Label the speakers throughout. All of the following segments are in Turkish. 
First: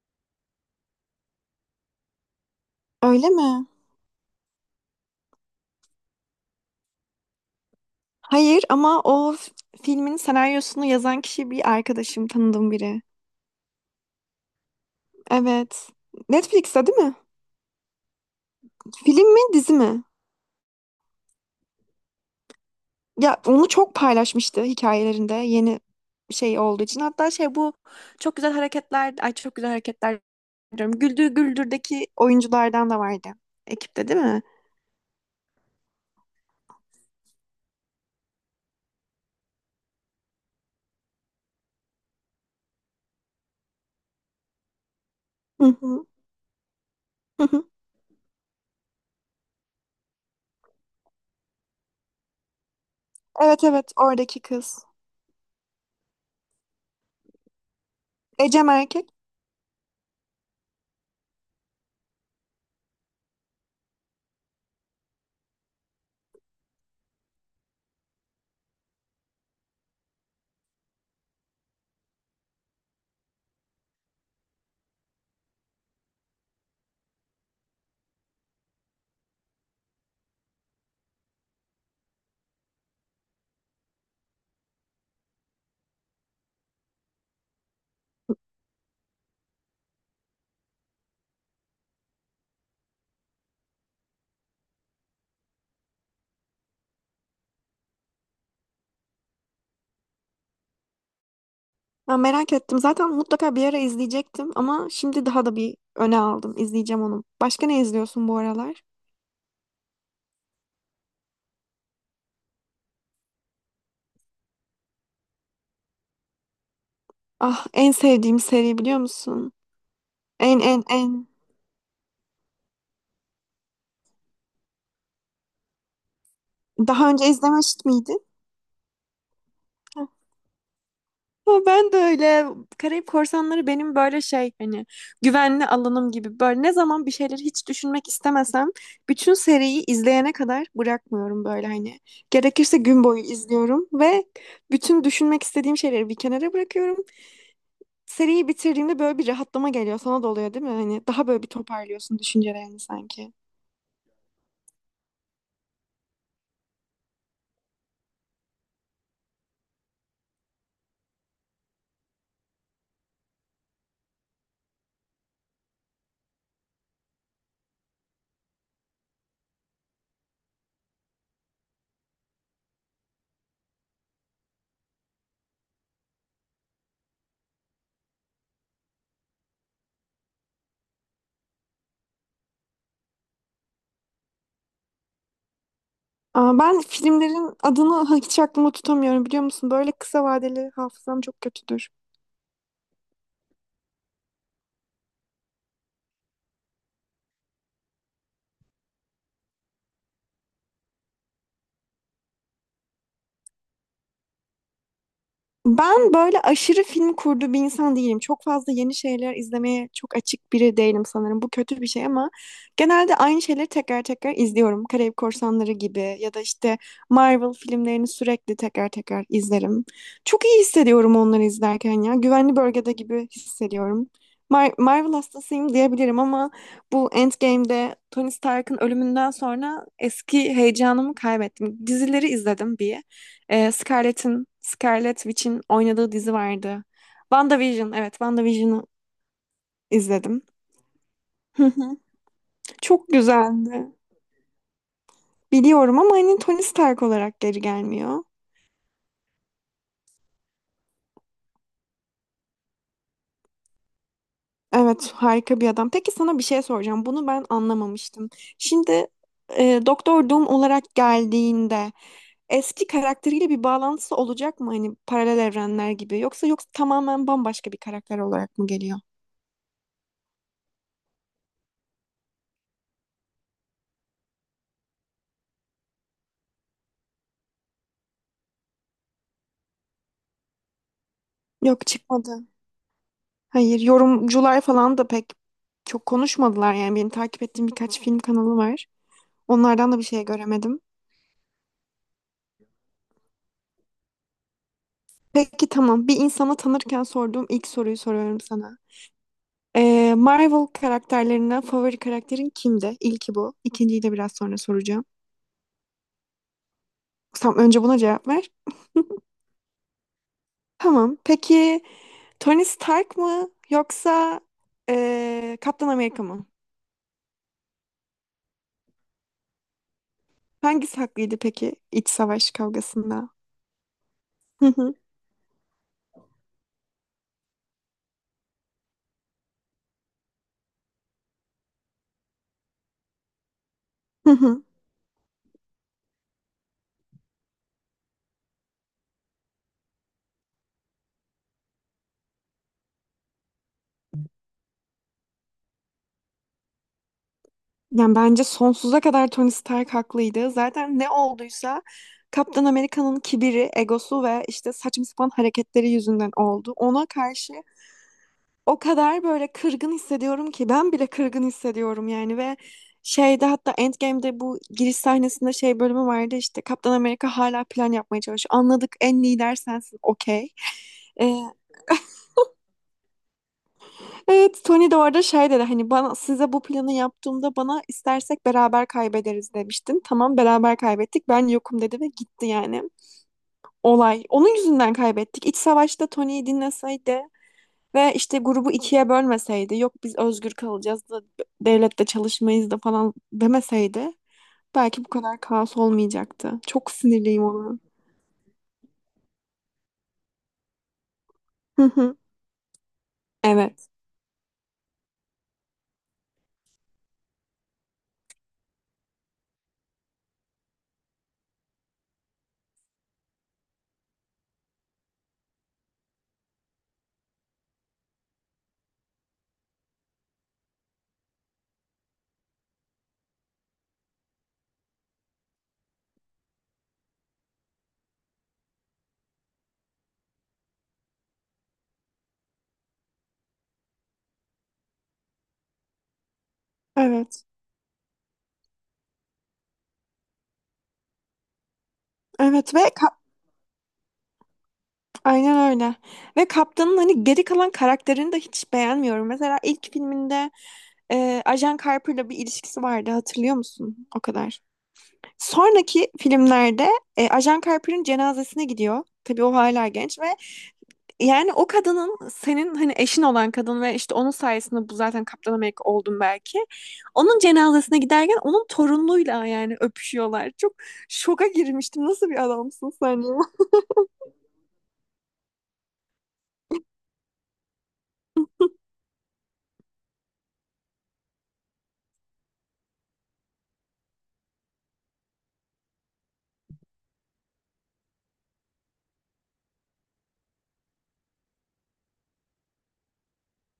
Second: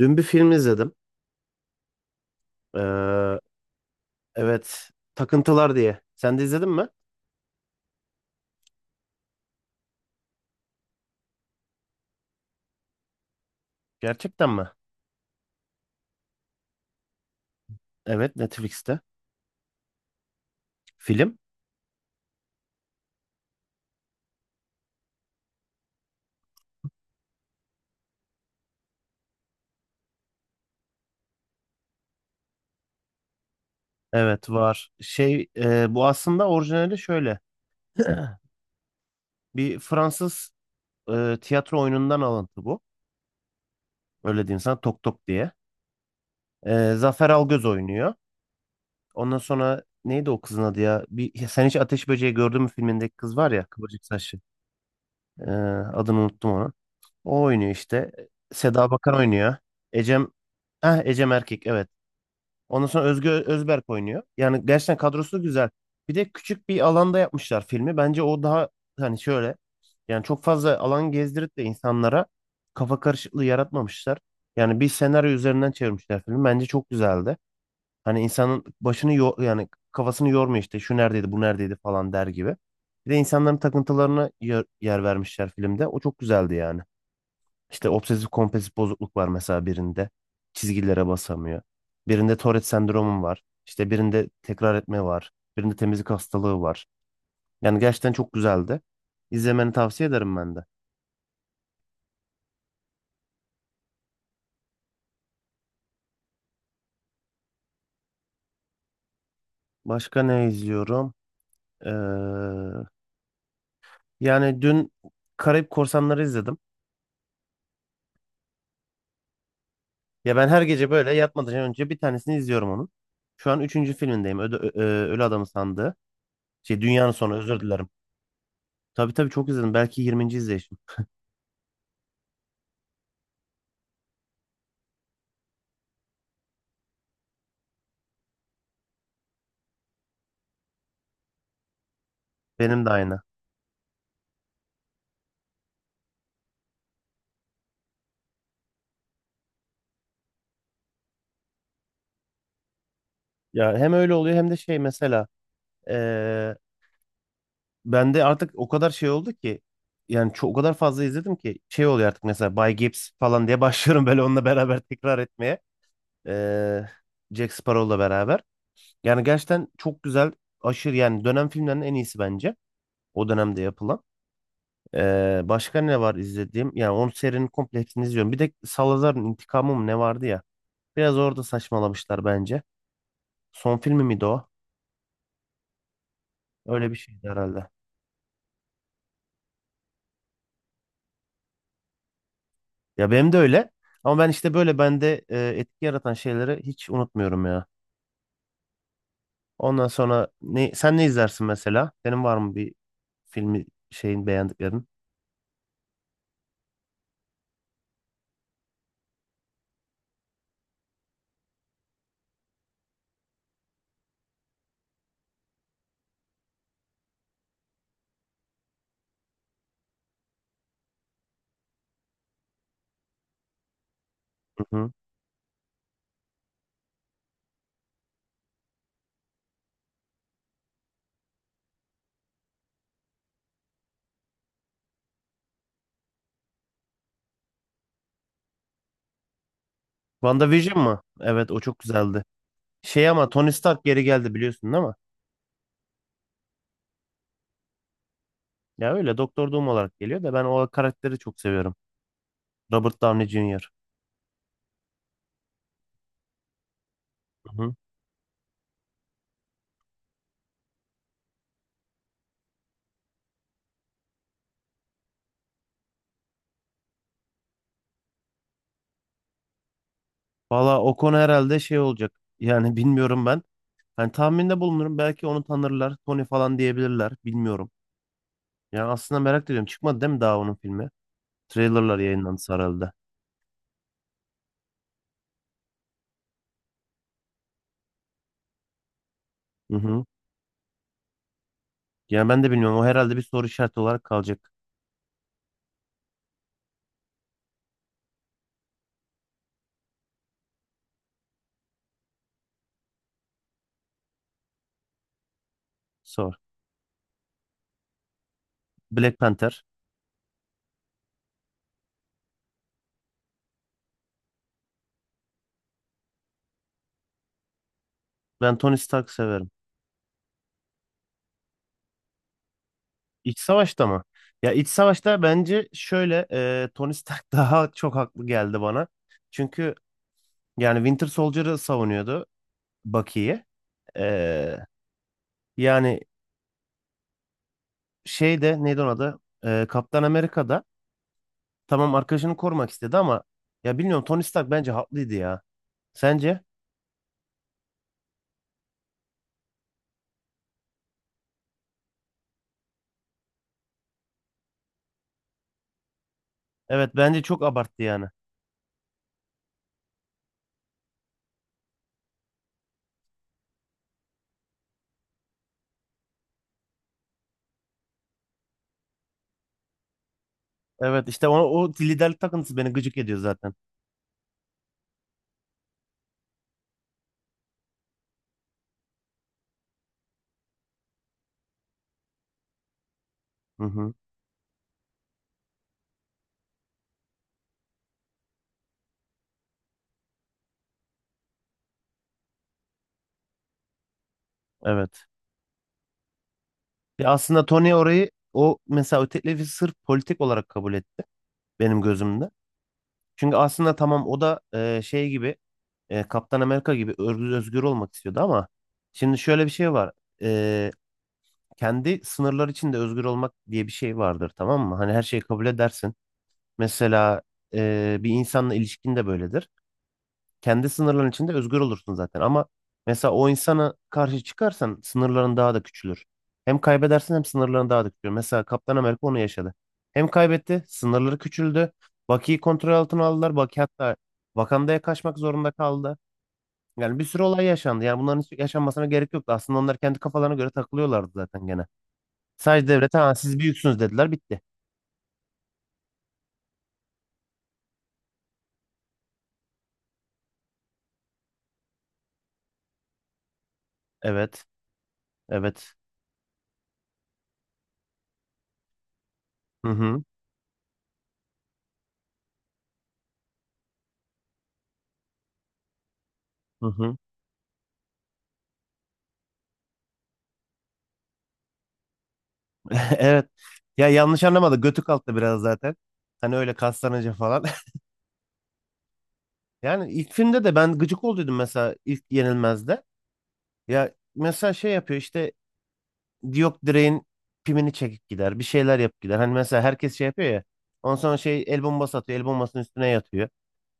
Speaker 1: Dün bir film izledim.
Speaker 2: Öyle
Speaker 1: Ee,
Speaker 2: mi?
Speaker 1: evet, Takıntılar diye. Sen de izledin mi?
Speaker 2: Hayır ama filmin senaryosunu yazan kişi bir arkadaşım, tanıdığım biri.
Speaker 1: Gerçekten mi?
Speaker 2: Evet. Netflix'te değil mi?
Speaker 1: Evet, Netflix'te.
Speaker 2: Film mi, dizi mi?
Speaker 1: Film?
Speaker 2: Ya onu çok paylaşmıştı hikayelerinde yeni şey olduğu için. Hatta şey bu çok güzel hareketler, ay çok güzel hareketler diyorum. Güldür Güldür'deki oyunculardan da vardı. Ekipte değil mi?
Speaker 1: Evet, var. Şey, bu aslında orijinali şöyle. Bir Fransız tiyatro oyunundan alıntı bu. Öyle diyeyim sana, Tok Tok diye.
Speaker 2: Hı hı.
Speaker 1: Zafer
Speaker 2: Hı
Speaker 1: Algöz
Speaker 2: hı.
Speaker 1: oynuyor. Ondan sonra neydi o kızın adı ya? Sen hiç Ateş Böceği gördün mü filmindeki kız var ya,
Speaker 2: Evet evet
Speaker 1: kıvırcık saçlı.
Speaker 2: oradaki kız.
Speaker 1: E, adını unuttum onu. O oynuyor işte.
Speaker 2: Ecem
Speaker 1: Seda
Speaker 2: erkek.
Speaker 1: Bakan oynuyor. Ecem Heh, Ecem Erkek evet. Ondan sonra Özge Özberk oynuyor. Yani gerçekten kadrosu güzel. Bir de küçük bir alanda yapmışlar filmi. Bence o daha hani şöyle yani çok fazla alan gezdirip de insanlara kafa karışıklığı yaratmamışlar. Yani bir senaryo üzerinden çevirmişler filmi. Bence çok güzeldi. Hani insanın başını yani kafasını yormuyor işte şu neredeydi bu neredeydi falan der gibi. Bir de insanların takıntılarına yer vermişler filmde. O çok güzeldi yani. İşte obsesif kompulsif bozukluk var mesela birinde. Çizgilere basamıyor. Birinde Tourette sendromu var. İşte birinde tekrar etme var. Birinde temizlik hastalığı var. Yani gerçekten çok güzeldi. İzlemeni tavsiye ederim ben de.
Speaker 2: Ben merak ettim. Zaten mutlaka bir ara izleyecektim ama şimdi daha da bir öne aldım. İzleyeceğim onu. Başka ne izliyorsun bu aralar?
Speaker 1: Başka ne izliyorum? Ee, yani dün Karayip Korsanları izledim.
Speaker 2: Ah, en sevdiğim seri biliyor musun?
Speaker 1: Ya ben
Speaker 2: En
Speaker 1: her
Speaker 2: en
Speaker 1: gece böyle
Speaker 2: en.
Speaker 1: yatmadan önce bir tanesini izliyorum onun. Şu an üçüncü filmindeyim. Ölü Adam'ın sandığı. Şey
Speaker 2: Daha
Speaker 1: Dünyanın
Speaker 2: önce
Speaker 1: Sonu özür
Speaker 2: izlemiş
Speaker 1: dilerim.
Speaker 2: miydin?
Speaker 1: Tabii tabii çok izledim. Belki
Speaker 2: Heh.
Speaker 1: 20. izleyişim.
Speaker 2: Ama ben de öyle. Karayip Korsanları benim böyle şey hani güvenli alanım gibi. Böyle ne zaman bir şeyleri hiç düşünmek istemesem bütün seriyi izleyene kadar bırakmıyorum böyle hani. Gerekirse
Speaker 1: Benim de
Speaker 2: gün
Speaker 1: aynı.
Speaker 2: boyu izliyorum ve bütün düşünmek istediğim şeyleri bir kenara bırakıyorum. Seriyi bitirdiğimde böyle bir rahatlama geliyor. Sana da oluyor değil mi? Hani daha böyle bir toparlıyorsun düşüncelerini sanki.
Speaker 1: Ya hem öyle oluyor hem de şey mesela eee bende artık o kadar şey oldu ki yani o kadar fazla izledim ki şey oluyor artık mesela Bay Gibbs falan diye başlıyorum böyle onunla beraber tekrar etmeye. Eee Jack Sparrow'la beraber. Yani gerçekten çok güzel aşırı yani dönem filmlerinin en iyisi bence o dönemde yapılan. Başka ne var izlediğim? Yani onun serinin komple hepsini izliyorum. Bir de Salazar'ın intikamı mı ne vardı ya? Biraz orada saçmalamışlar bence. Son filmi miydi o?
Speaker 2: Aa, ben
Speaker 1: Öyle bir şeydi
Speaker 2: filmlerin
Speaker 1: herhalde.
Speaker 2: adını hiç aklımda tutamıyorum biliyor musun? Böyle kısa vadeli hafızam çok kötüdür.
Speaker 1: Ya benim de öyle. Ama ben işte böyle bende etki yaratan şeyleri hiç unutmuyorum ya. Ondan sonra ne, sen ne izlersin mesela? Senin var mı bir filmi şeyin beğendiklerin?
Speaker 2: Ben böyle aşırı film kurdu bir insan değilim. Çok fazla yeni şeyler izlemeye çok açık biri değilim sanırım. Bu kötü bir şey ama genelde aynı şeyleri tekrar tekrar izliyorum. Karayip Korsanları gibi ya da işte Marvel filmlerini sürekli tekrar tekrar izlerim. Çok iyi hissediyorum onları izlerken ya. Güvenli bölgede gibi hissediyorum.
Speaker 1: Hı hı.
Speaker 2: Marvel hastasıyım diyebilirim ama bu Endgame'de Tony Stark'ın ölümünden sonra eski heyecanımı kaybettim. Dizileri izledim bir. Scarlett'in, Scarlett Witch'in oynadığı dizi vardı. WandaVision, evet WandaVision'ı izledim.
Speaker 1: WandaVision mı? Evet o
Speaker 2: Hı
Speaker 1: çok
Speaker 2: hı.
Speaker 1: güzeldi.
Speaker 2: Çok
Speaker 1: Şey ama Tony Stark
Speaker 2: güzeldi.
Speaker 1: geri geldi biliyorsun değil mi?
Speaker 2: Biliyorum ama hani Tony Stark olarak geri gelmiyor.
Speaker 1: Ya öyle Doktor Doom olarak geliyor da ben o karakteri çok seviyorum. Robert Downey Jr.
Speaker 2: Evet, harika bir adam. Peki sana bir şey soracağım. Bunu ben
Speaker 1: Hı hı.
Speaker 2: anlamamıştım. Şimdi Doktor Doom olarak geldiğinde eski karakteriyle bir bağlantısı olacak mı hani paralel evrenler gibi yoksa tamamen bambaşka bir karakter olarak mı geliyor?
Speaker 1: Valla o konu herhalde şey olacak. Yani bilmiyorum ben. Hani tahminde bulunurum belki onu tanırlar. Tony falan diyebilirler. Bilmiyorum. Ya aslında merak ediyorum. Çıkmadı değil mi daha onun filmi?
Speaker 2: Yok,
Speaker 1: Trailerlar
Speaker 2: çıkmadı.
Speaker 1: yayınlandı sarıldı.
Speaker 2: Hayır, yorumcular falan da pek çok konuşmadılar yani benim takip ettiğim birkaç film kanalı var.
Speaker 1: Hı
Speaker 2: Onlardan da bir
Speaker 1: hı.
Speaker 2: şey göremedim.
Speaker 1: Yani ben de bilmiyorum. O herhalde bir soru işareti olarak kalacak.
Speaker 2: Peki, tamam. Bir insana tanırken sorduğum ilk soruyu soruyorum sana. Marvel karakterlerinden favori karakterin kimdi? İlki bu. İkinciyi de biraz sonra soracağım.
Speaker 1: Sor.
Speaker 2: Tamam, önce buna cevap ver.
Speaker 1: Black Panther.
Speaker 2: Tamam. Peki Tony Stark mı yoksa Kaptan Amerika mı?
Speaker 1: Ben Tony Stark severim.
Speaker 2: Hangisi haklıydı peki iç savaş kavgasında?
Speaker 1: İç Savaş'ta mı? Ya
Speaker 2: Hı
Speaker 1: iç
Speaker 2: hı.
Speaker 1: Savaş'ta bence şöyle Tony Stark daha çok haklı geldi bana. Çünkü yani Winter Soldier'ı savunuyordu Bucky'yi.
Speaker 2: Hı
Speaker 1: E,
Speaker 2: hı.
Speaker 1: yani şeyde neydi onun adı? Kaptan Amerika'da tamam arkadaşını korumak istedi ama ya bilmiyorum Tony Stark bence haklıydı ya. Sence?
Speaker 2: Yani bence sonsuza kadar Tony Stark haklıydı. Zaten ne olduysa Kaptan Amerika'nın kibiri, egosu ve işte saçma sapan hareketleri yüzünden oldu.
Speaker 1: Evet
Speaker 2: Ona
Speaker 1: bence çok
Speaker 2: karşı
Speaker 1: abarttı yani.
Speaker 2: o kadar böyle kırgın hissediyorum ki ben bile kırgın hissediyorum yani ve şeyde hatta Endgame'de bu giriş sahnesinde şey bölümü vardı işte Kaptan Amerika hala plan yapmaya çalışıyor. Anladık, en lider sensin, okey.
Speaker 1: Evet işte o liderlik takıntısı beni gıcık ediyor zaten.
Speaker 2: Evet, Tony de orada şey dedi hani bana size bu planı yaptığımda bana istersek beraber kaybederiz demiştin. Tamam, beraber kaybettik. Ben yokum dedi ve gitti yani.
Speaker 1: Hı hı.
Speaker 2: Olay. Onun yüzünden kaybettik. İç savaşta Tony'yi dinleseydi ve işte grubu ikiye bölmeseydi. Yok biz özgür kalacağız da devlette çalışmayız da falan demeseydi belki
Speaker 1: Evet.
Speaker 2: bu kadar kaos olmayacaktı. Çok
Speaker 1: Ya
Speaker 2: sinirliyim
Speaker 1: aslında Tony
Speaker 2: ona.
Speaker 1: orayı o mesela o teklifi sırf politik olarak kabul etti benim
Speaker 2: Hı hı.
Speaker 1: gözümde. Çünkü aslında
Speaker 2: Evet.
Speaker 1: tamam o da şey gibi Kaptan Amerika gibi özgür olmak istiyordu ama şimdi şöyle bir şey var. E, kendi sınırlar içinde özgür olmak diye bir şey vardır tamam mı? Hani her şeyi kabul edersin. Mesela bir insanla ilişkin de böyledir. Kendi sınırların içinde özgür olursun zaten. Ama mesela o insana karşı çıkarsan sınırların daha da küçülür. Hem kaybedersin hem sınırların daha da küçülür. Mesela Kaptan Amerika onu yaşadı. Hem kaybetti, sınırları küçüldü. Bucky'yi kontrol altına aldılar. Bucky hatta Wakanda'ya kaçmak zorunda kaldı. Yani bir sürü
Speaker 2: Evet.
Speaker 1: olay yaşandı. Yani bunların hiç yaşanmasına gerek yoktu. Aslında onlar kendi kafalarına göre takılıyorlardı zaten gene. Sadece
Speaker 2: Evet ve
Speaker 1: devlete ha, siz büyüksünüz dediler bitti.
Speaker 2: aynen öyle. Ve Kaptan'ın hani geri kalan karakterini de hiç beğenmiyorum. Mesela ilk filminde Ajan Carper'la bir ilişkisi vardı hatırlıyor musun? O
Speaker 1: Evet.
Speaker 2: kadar.
Speaker 1: Evet.
Speaker 2: Sonraki filmlerde Ajan Carper'ın cenazesine gidiyor. Tabii o
Speaker 1: Hı
Speaker 2: hala
Speaker 1: hı.
Speaker 2: genç ve yani o kadının senin hani eşin olan kadın ve işte onun sayesinde bu zaten Kaptan Amerika oldun belki.
Speaker 1: Hı hı.
Speaker 2: Onun cenazesine giderken onun torunluğuyla yani öpüşüyorlar. Çok şoka girmiştim. Nasıl bir adamsın sen
Speaker 1: Evet.
Speaker 2: ya?
Speaker 1: Ya yanlış anlamadı. Götü kalktı biraz zaten. Hani öyle kaslanınca falan. Yani ilk filmde de ben gıcık olduydum mesela ilk Yenilmez'de. Ya mesela şey yapıyor işte yok direğin pimini çekip gider. Bir şeyler yapıp gider. Hani mesela herkes şey yapıyor ya. Ondan sonra şey el bombası atıyor. El bombasının üstüne yatıyor.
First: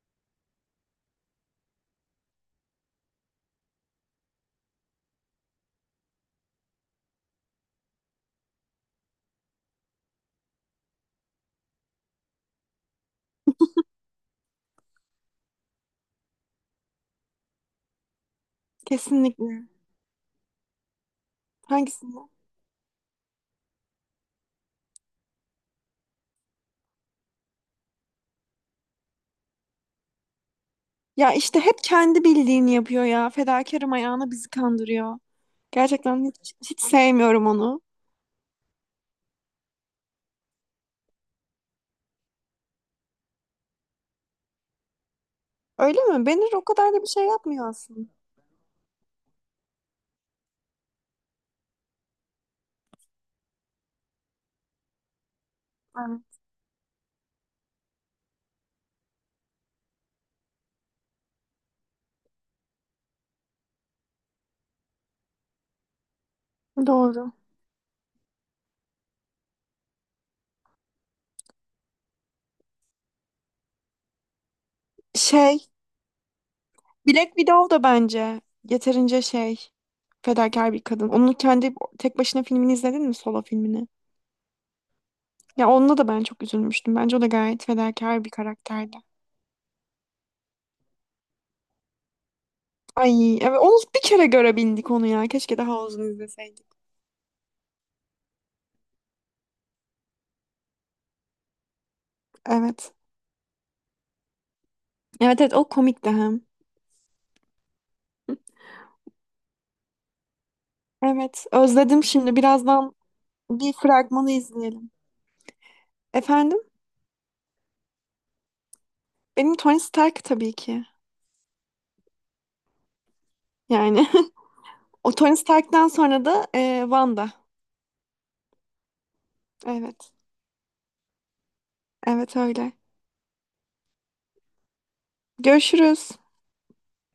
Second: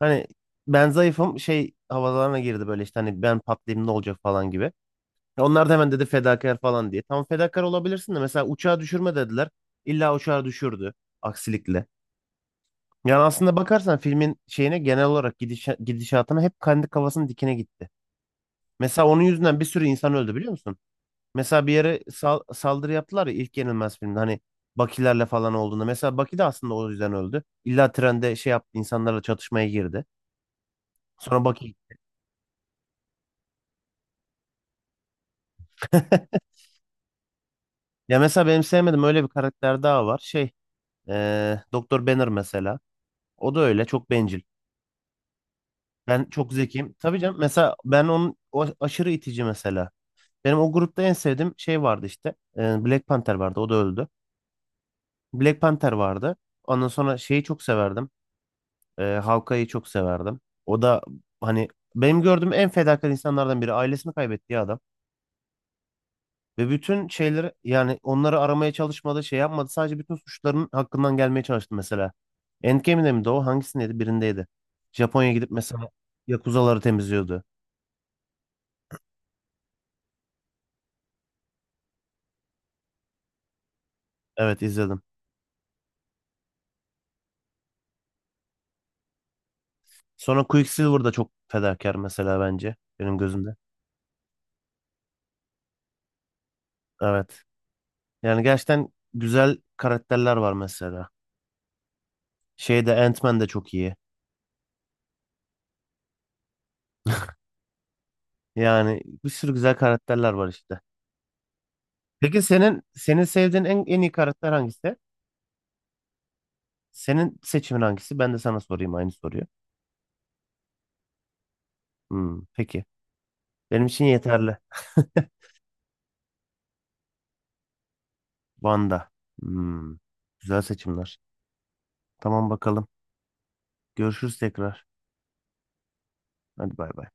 Speaker 1: Hani ben zayıfım şey havalarına girdi böyle işte hani ben patlayayım ne olacak falan gibi. Ya onlar da hemen dedi fedakar falan diye. Tamam fedakar olabilirsin de mesela uçağı düşürme dediler. İlla uçağı düşürdü aksilikle. Yani aslında bakarsan filmin şeyine genel olarak gidişatına hep kendi kafasının dikine gitti. Mesela onun yüzünden bir
Speaker 2: Kesinlikle.
Speaker 1: sürü insan öldü biliyor musun? Mesela bir yere
Speaker 2: Hangisi?
Speaker 1: saldırı yaptılar ya ilk Yenilmez filmde hani Bakilerle falan olduğunda. Mesela Baki de aslında o yüzden öldü. İlla trende şey yaptı insanlarla çatışmaya girdi.
Speaker 2: Ya
Speaker 1: Sonra
Speaker 2: işte
Speaker 1: Baki.
Speaker 2: hep kendi bildiğini yapıyor ya. Fedakarım ayağına bizi kandırıyor. Gerçekten hiç sevmiyorum onu.
Speaker 1: Ya mesela benim sevmediğim öyle bir karakter daha var. Şey Doktor Banner mesela. O da öyle çok bencil.
Speaker 2: Öyle
Speaker 1: Ben
Speaker 2: mi?
Speaker 1: çok
Speaker 2: Benir o
Speaker 1: zekiyim.
Speaker 2: kadar da bir
Speaker 1: Tabii
Speaker 2: şey
Speaker 1: canım
Speaker 2: yapmıyor
Speaker 1: mesela ben
Speaker 2: aslında.
Speaker 1: onun o aşırı itici mesela. Benim o grupta en sevdiğim şey vardı işte. Black Panther vardı. O da öldü. Black Panther
Speaker 2: Evet,
Speaker 1: vardı. Ondan sonra şeyi çok severdim. Hawkeye'yi çok severdim. O da hani benim gördüğüm en fedakar insanlardan biri. Ailesini kaybettiği adam. Ve bütün
Speaker 2: doğru.
Speaker 1: şeyleri yani onları aramaya çalışmadı, şey yapmadı. Sadece bütün suçların hakkından gelmeye çalıştı mesela. Endgame'de miydi o? Hangisindeydi? Birindeydi. Japonya'ya gidip
Speaker 2: Şey,
Speaker 1: mesela Yakuzaları
Speaker 2: Black
Speaker 1: temizliyordu.
Speaker 2: Widow da bence yeterince şey, fedakar bir kadın. Onun kendi tek başına filmini izledin mi? Solo filmini.
Speaker 1: Evet izledim.
Speaker 2: Ya onunla da ben çok üzülmüştüm. Bence o da gayet fedakar bir karakterdi.
Speaker 1: Sonra Quicksilver da çok fedakar mesela bence benim
Speaker 2: Ay
Speaker 1: gözümde.
Speaker 2: evet, onu bir kere görebildik onu ya. Keşke daha uzun izleseydik.
Speaker 1: Evet. Yani gerçekten güzel karakterler var mesela.
Speaker 2: Evet.
Speaker 1: Şeyde Ant-Man de çok iyi.
Speaker 2: Evet evet, o komikti hem.
Speaker 1: Yani bir sürü güzel karakterler var işte.
Speaker 2: Evet, özledim şimdi.
Speaker 1: Peki senin
Speaker 2: Birazdan
Speaker 1: senin sevdiğin
Speaker 2: bir
Speaker 1: en iyi
Speaker 2: fragmanı
Speaker 1: karakter
Speaker 2: izleyelim.
Speaker 1: hangisi?
Speaker 2: Efendim?
Speaker 1: Senin seçimin hangisi? Ben de sana sorayım aynı soruyu.
Speaker 2: Benim Tony Stark tabii ki.
Speaker 1: Hmm, peki. Benim için
Speaker 2: Yani
Speaker 1: yeterli.
Speaker 2: o Tony Stark'tan sonra da Wanda.
Speaker 1: Wanda. Hmm,
Speaker 2: Evet,
Speaker 1: güzel seçimler.
Speaker 2: evet
Speaker 1: Tamam
Speaker 2: öyle.
Speaker 1: bakalım. Görüşürüz tekrar.
Speaker 2: Görüşürüz.
Speaker 1: Hadi bay bay.